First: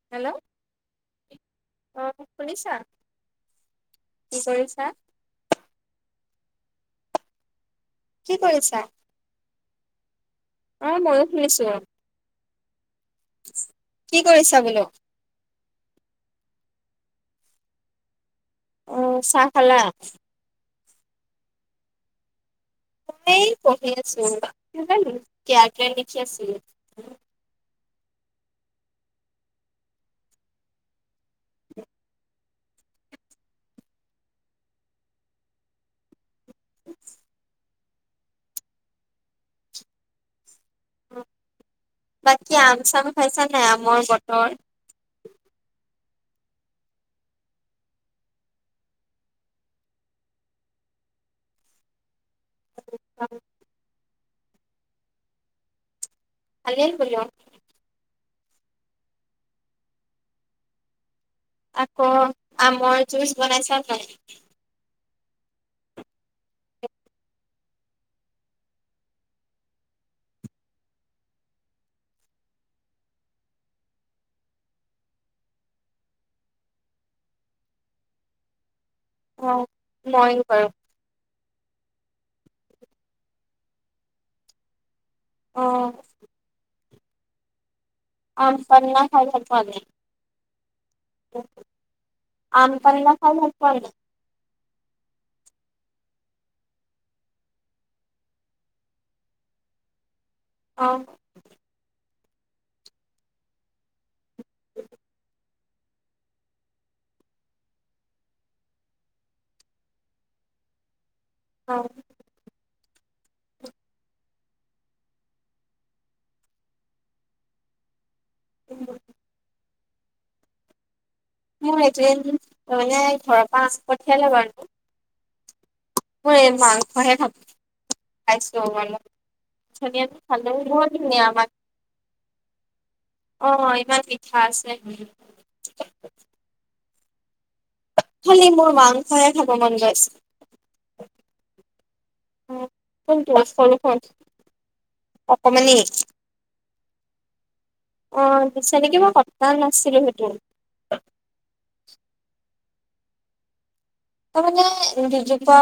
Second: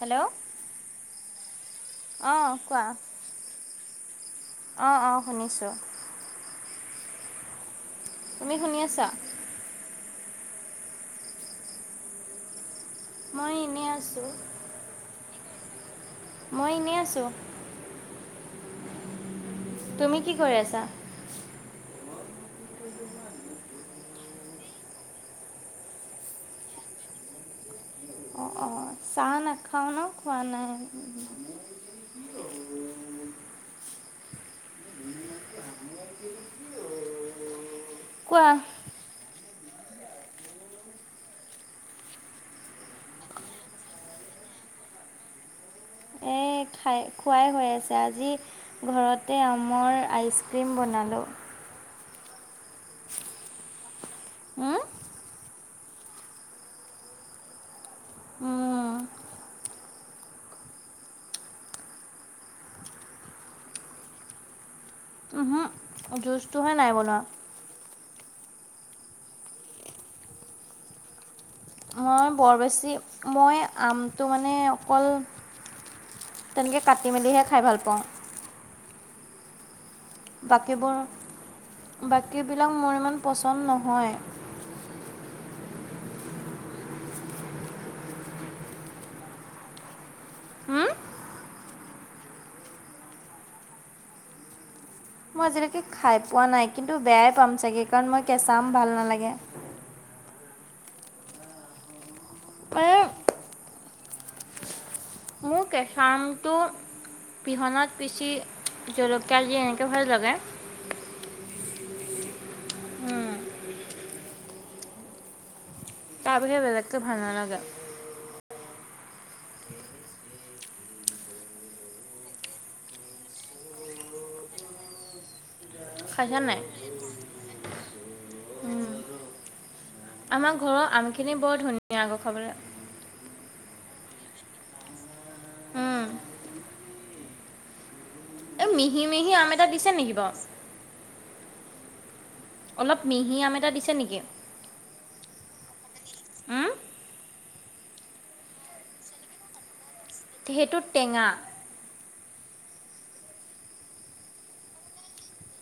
Hello hello অ অঁ, শুনিছা কোৱা কি কৰিছা? অঁ অঁ শুনিছোঁ। কি তুমি কৰিছা? শুনি আছা? অঁ মইয়ো শুনিছোঁ। মই এনেই আছোঁ। [unintelligible] গোলো মই ইনেই আছোঁ। উম, চাহ খালা? তুমি কি কৰি আছা? মই পঢ়ি আছো, [unintelligible] কিয়া কে লিখি আছিলোঁ। অঁ অঁ, চাহ নাখাওঁ ন' খোৱা নাই। [inaudible] কোৱা। বাকী আম চাম খাইছা নাই? আমৰ বতৰ। এ খাই খোৱাই হৈ আছে। আজি ঘৰতে আমৰ আইচক্ৰীম বনালোঁ। [inaudible] উম। ভালেই বোলো। আকৌ আমৰ জুচ বনাইচা নাই? ওহো জুচটোহে নাই বনোৱা। মই বৰ বেছি, মই আমটো মানে অকল তেনেকে কাটি মেলিহে, খাই ভাল পাওঁ। হুঁ বাকীবোৰ, বাকীবিলাক মোৰ ইমান পচন্দ নহয়। অঁ। আম পান্না খাই ভাল পোৱা নে? [unintelligible] আম পান্না খাই ভাল পোৱা [unintelligible] মই আজিলৈকে খাই পোৱা নাই, কিন্তু বেয়াই পাম চাগে কাৰণ মই কেঁচা আম ভাল নালাগে। অ',। মানে [inaudible] [unintelligible] কেঁচা আমটো পিহনাত পিচি জলকীয়া দি এনেকে ভাল লাগে। অ', উম, তাৰ বাহিৰে বেলেগ কে ভাল নালাগে। [inaudible] [unintelligible] ঘৰৰ পৰা [unintelligible] পঠিয়ালে বাৰু। খাইছা মোৰ এই নাই? মাংস [inaudible] [unintelligible] বৰ আমাৰ ঘৰৰ ধুনীয়া আমখিনি [inaudible] বৰ ধুনীয়া আকৌ খাবলৈ। অ', ইমান পিঠা আছে উম। [unintelligible] খালি এই মোৰ মিহি মাংস হে মিহি আম খাব এটা মন দিছে যায় [inaudible] নেকি বাৰু? অলপ মিহি আম এটা দিছে নেকি? [unintelligible] অকমানি। উম? অ', দিছে নেকি মই [unintelligible] নাছিলোঁ সেইটো। সেইটো টেঙা। তাৰ মানে দুজোপা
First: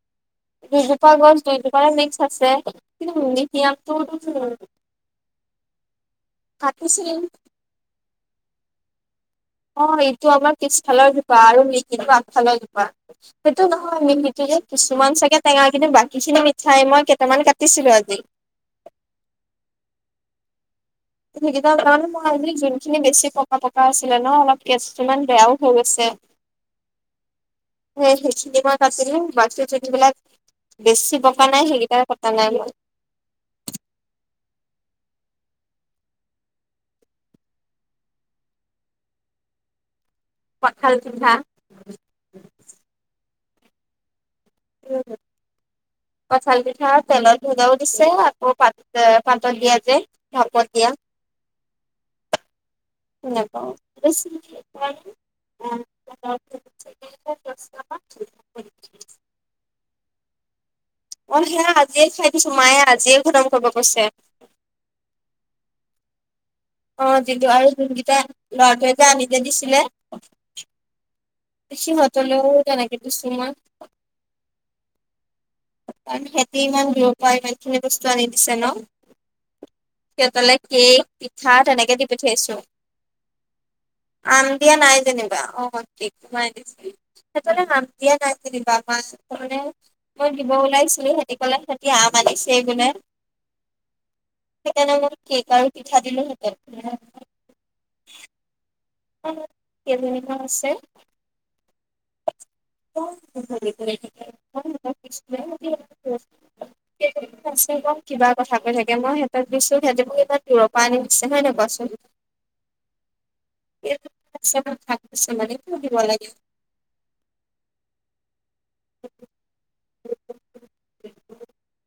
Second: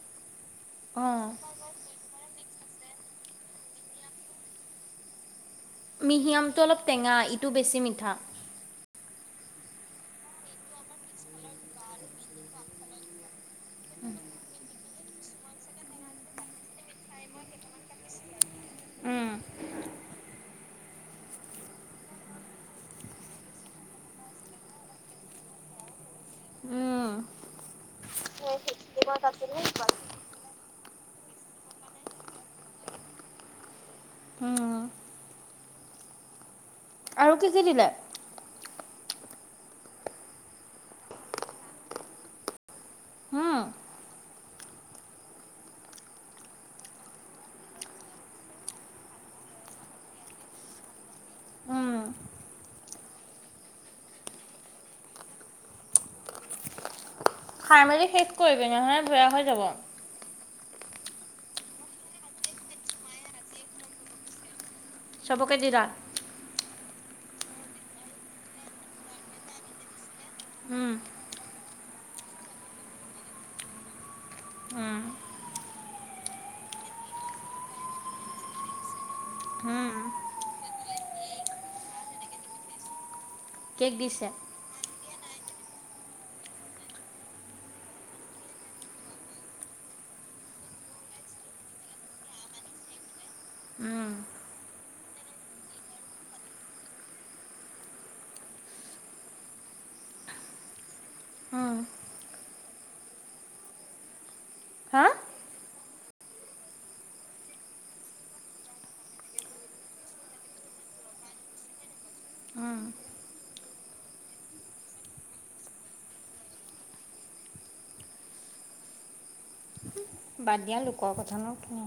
- দুজোপা অ'। গছ দি [inaudible] [inaudible] মিক্স আছে কিন্তু [unintelligible] মিহি আমটো অলপ কাটিছিল টেঙা, ইটো বেছি মিঠা। অ', ইটো আমাৰ পিছফালৰ জোপা, আৰু মিহিটো আগফালৰ জোপা, সেইটো নহয় মিহিটো যে কিছুমান চাগে টেঙা কিন্তু বাকীখিনি মিঠাই, মই কেইটামান কাটিছিলোঁ আজি উম সেইকেইটা কাৰণ মই যোনখিনি বেছি পকা পকা আছিলে ন, অলপ [unintelligible] কিছুমান বেয়াও হৈ গৈছে। [unintelligible] বাকী [unintelligible] বেছি পকা নাই, সেইকেইটাই কটা নাই মই। আৰু কি কি দিলে? কঠাল পিঠা। উম [unintelligible] কঠাল পিঠা তেলত [unintelligible] দিছে, আকৌ [unintelligible] পাতত দিয়া যে ভাপত দিয়া উম নেপাওঁ [inaudible] খাই মেলি শেষ কৰিবি নহ'লে বেয়া হৈ যাব। অ', সেয়া আজিয়ে খাই দিছোঁ, মায়ে আজিয়ে খতম কৰিব কৈছে। [unintelligible] অ', [unintelligible] যোনকেইটা [unintelligible] যে আনি দিছিলে। উম সিহঁতলৈও তেনেকে দিছোঁ [unintelligible] উম। [inaudible] সিহঁতি ইমান দূৰৰ পৰাই ইমান খিনি বস্তু আনি দিছে ন'। উম সিহঁতলে কেক [inaudible] [unintelligible] দি পঠিয়াইছোঁ। কেক দিছে এতিয়া নাই যেনিবা [unintelligible] সেইফালে নাম দিয়া নাই জেনিবা, [unintelligible] মই দিব ওলাইছিলোঁ, সিহঁতি ক'লে সিহঁতি আম আনিছে বোলে। উম [unintelligible] কেক আৰু পিঠা দিলোঁ [unintelligible] [unintelligible] উম [unintelligible] হা? [unintelligible] [unintelligible] কিবা কথা কৈ থাকে মই সিহতক দিছোঁ। সিহঁতে মোক ইমান দূৰৰ পৰা আনি দিছে হয় নে কোৱাচোন? উম [unintelligible] [inaudible] বাদ দিয়া লোকৰ কথানো কি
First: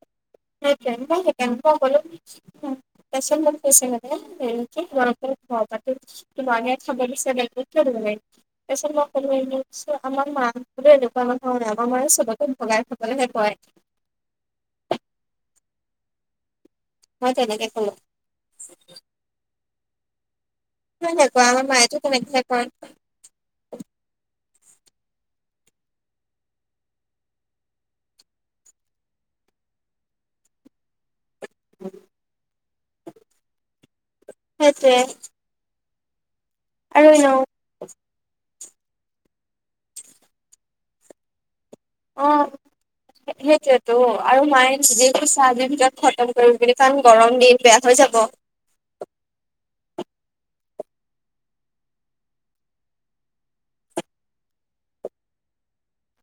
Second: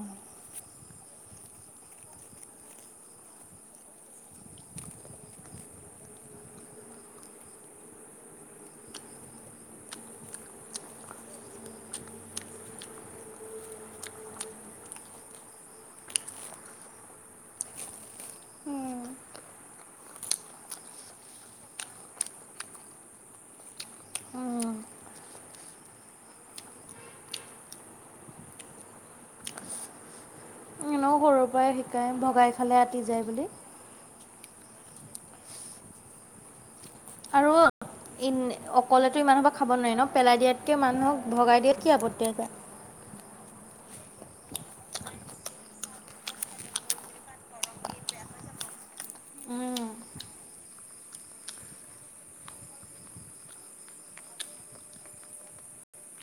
সেইটোয়ে মই সেইকাৰণে নগ'লো। তাৰ পিছত মোক কৈছে সিহঁতে এইটো কি তোমালোকৰ ঘৰৰ পৰাতো তোমাকহে খাব দিছে [unintelligible] তাৰপিছত মই ক'লো [unintelligible] আমাৰ মা বোলে এনেকুৱা মানুহ নহয় আমাৰ মানে চবকে ভগাই খাবলেহে কয়। মই তেনেকে ক'লো। [unintelligible] আমাৰ মায়েতো তেনেকেহে কয়। অ। সৰু পৰাই শিকায় ভগাই খালে আতি যায় বুলি। সেইটোৱে। আৰু এনেও অকলেতো ইমানসোপা খাব নোৱাৰি ন পেলাই দিয়াতকে মানুহক ভগাই দিয়াত কি অ আপত্তি আছে সেইটোয়েতো আৰু মায়ে যি [unintelligible] আজিৰ ভিতৰত খতম কৰিম বুলি কাৰণ গৰম দিন বেয়া হৈ যাব। উম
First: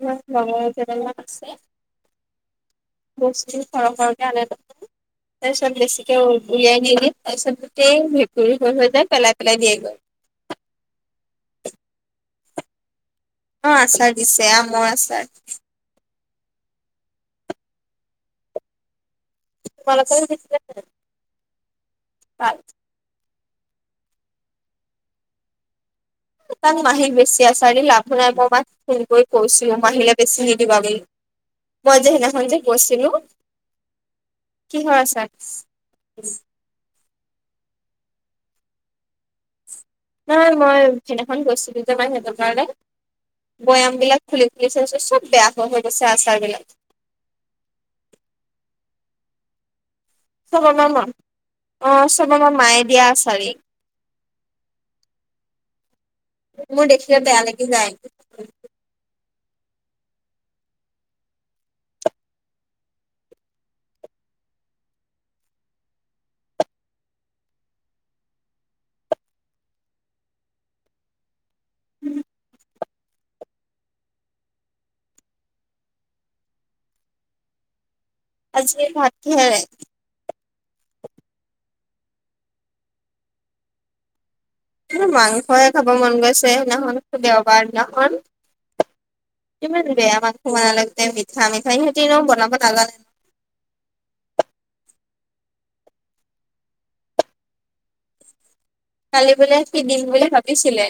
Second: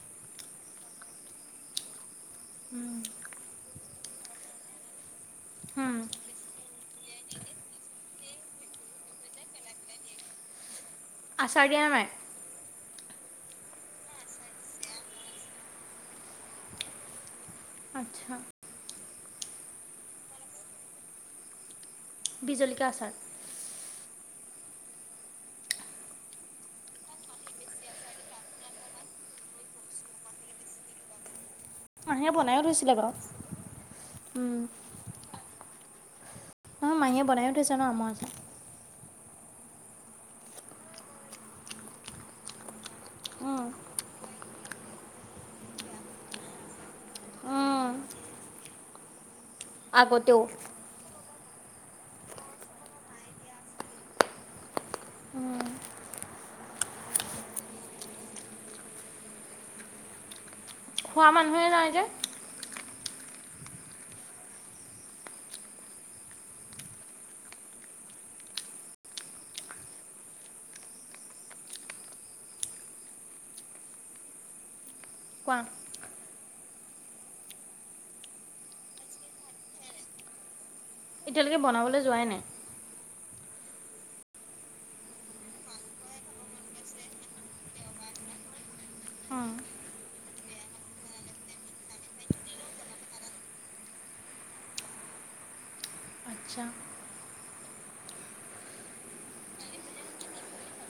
মোৰ লগৰ কেইজনীমান আছে উম বস্তু সৰহ সৰহকৈ আনে তাৰ পিছত উম বেছিকে উলিয়াই নিদিয়ে তাৰপিছত গোটেই ভেঁকুৰী হৈ হৈ যায় পেলাই পেলাই দিয়ে গৈ আচাৰ দিয়া নাই? অ আচাৰ দিছে আমৰ আচাৰ। আচ্ছা। তোমালোকলে দিছিলে নে? বিহজলকীয়া আচাৰ। মাহী বেছি আচাৰ দি লাভো নাই মই মাক ফোন কৰি কৈছো মাহিলে বেছি নিদিবা বুলি। মই যে মাহীয়ে সিদিনাখন যে বনায়ো থৈছিলে বাৰু কৈছিলো। কিহৰ আচাৰ? উম অ মাহীয়ে বনায়ো থৈছে ন আমৰ আচাৰ নহয় মই সেইদিনাখন গৈছিলো যে মাহীহঁতৰ ঘৰলে। বৈয়াম বিলাক খুলি খুলি চাইছো চব বেয়া হৈ হৈ গৈছে আচাৰবিলাক। আগতেও [unintelligible] অ চব আমাৰ মায়ে দিয়া আচাৰে। মোৰ দেখিয়ে বেয়া লাগি যায় খোৱা মানুহে নাই যে। উম। কোৱা। আজি ভাত কিহেৰে? এতিয়ালেকে বনাবলে যোৱাই নাই। মাংসয়ে খাব মন গৈছে সেইদিনাখন দেওবাৰ দিনাখন ইমান বেয়া মাংস বনালে। গোটেই মিঠা মিঠা সিঁহতি এনেও বনাব নাজানে। আচ্ছা কালি বোলে সি দিম বুলি ভাবিছিলে।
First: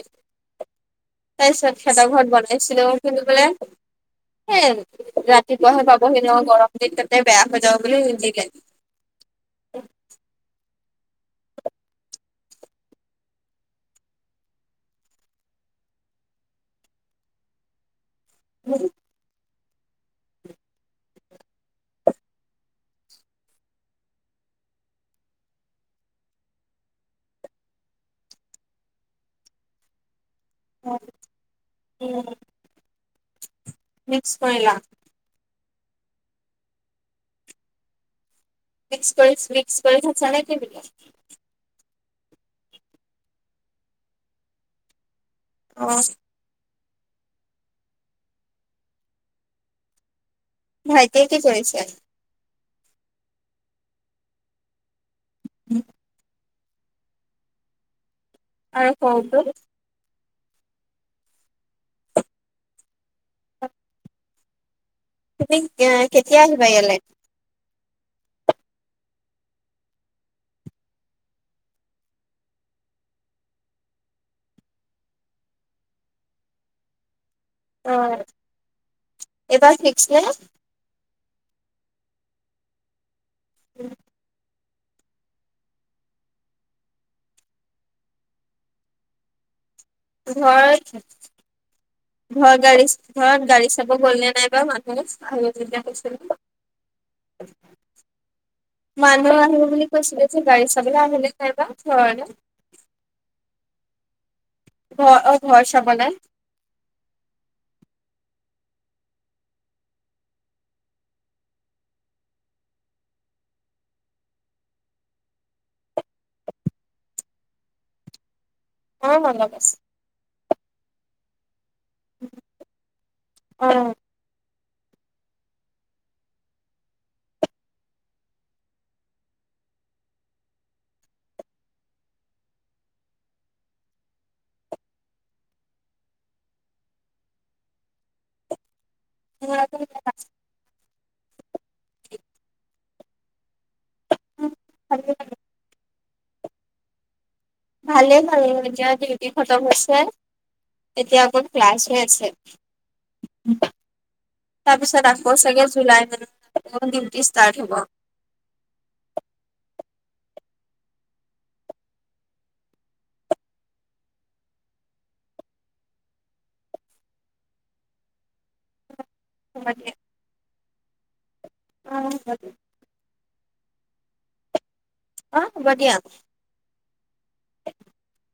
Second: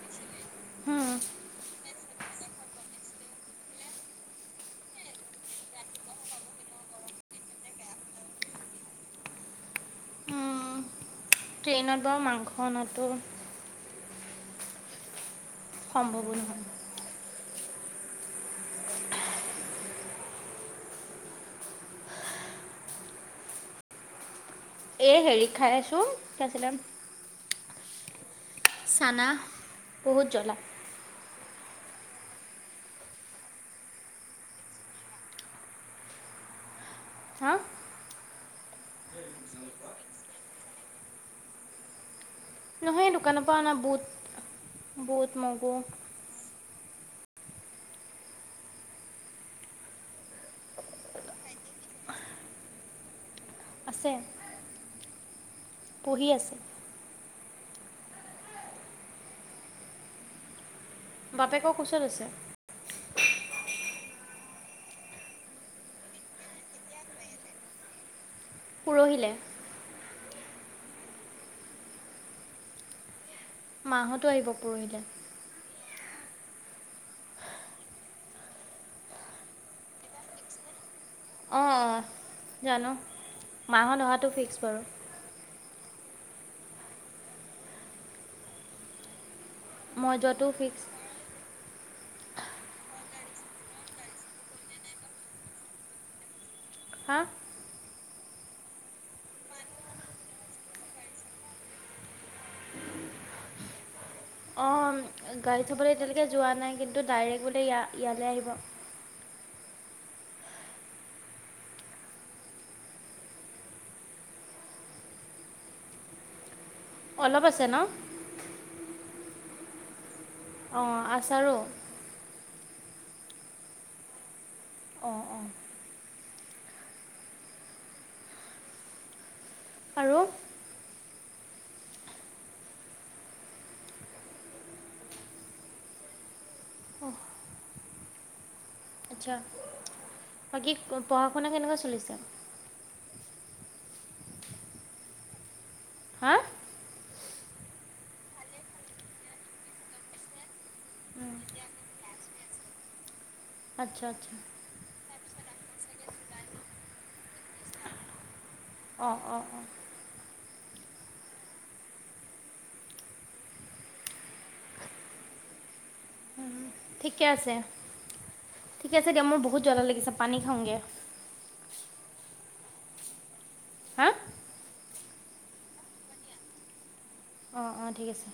তাৰপিছত খেদা ঘৰত বনাইছিলোঁ। কিন্তু বোলে সেই ৰাতিপুৱাহে পাবহি ন' গৰম দিন তাতে বেয়া হৈ যাব বুলি নিদিলে। ট্ৰেইনত বাৰু মাংস অনাটো সম্ভৱো নহয়। [unintelligible] এই হেৰি খাই আছোঁ। কি আছিলে চানা বহুত জ্বলা। অ' উম। মিক্স কৰিলা? হা মিক্স কৰি মিক্স খাইছা নে কি তুমি? নহয় এই দোকানৰ পৰা অনা বুট বুট মো অ'। ভাইটিয়ে কি কৰিছে? আছেঁ। উম। পঢ়ি আছেঁ। আৰু সৰুটো? বাপেকৰ কোচত আছে। ত। তুমি কেতিয়া আহিবা ইয়ালে? পৰহিলে। মাঁ হতো আহিব পৰহিলে। অ', এইবাৰ ফিক্স নে? অ', জানো, মাঁ হত অহাটো ফিক্স বাৰু। মই যোৱাটোও ফিক্স ঘৰ, ঘৰৰ গাড়ী ঘৰত গাড়ী চাব গ'লনে নাইবা মানুহ? আহিব বুলি কৈছিল। হা? [inaudible] মানুহ আহিব বুলি কৈছিলে যে, গাৰি চাবলৈ, আহিলেনে নাই বা। অ', ঘৰ অ গাড়ী ঘৰ থ'বলৈ চাবলে এতিয়ালৈকে যোৱা নাই, কিন্তু ডাইৰেক্ট বোলে ই ইয়ালৈ আহিব। অলপ আছে ন'? অ', অলপ আছেঁ। অ', আছাৰো। অ'। অ', অ'। আৰু? অ'। আচ্ছা, বাকী পঢ়া শুনা কেনেকুৱা চলিছে? ভালেই আৰু। হা? ভালেই বাৰু, এতিয়া ডিউটি খতম হৈছে, এতিয়া অকল ক্লাছ হৈ আছেঁ। উম। আচ্ছা আচ্ছা। তাৰপিছত আকৌ চাগে, জুলাই মানত [unintelligible] ডিউটি ষ্টাৰ্ট হ'ব। অ', অ', অ'। উম, ঠিকেই আছে, ঠিকেই আছে দিয়া, মোৰ বহুত হ'ব। জ্বলা লাগিছে, পানী খাওঁগৈ। অহ [unintelligible] হা? অ', হ'ব দিয়া। অ', অ', ঠিক আছে।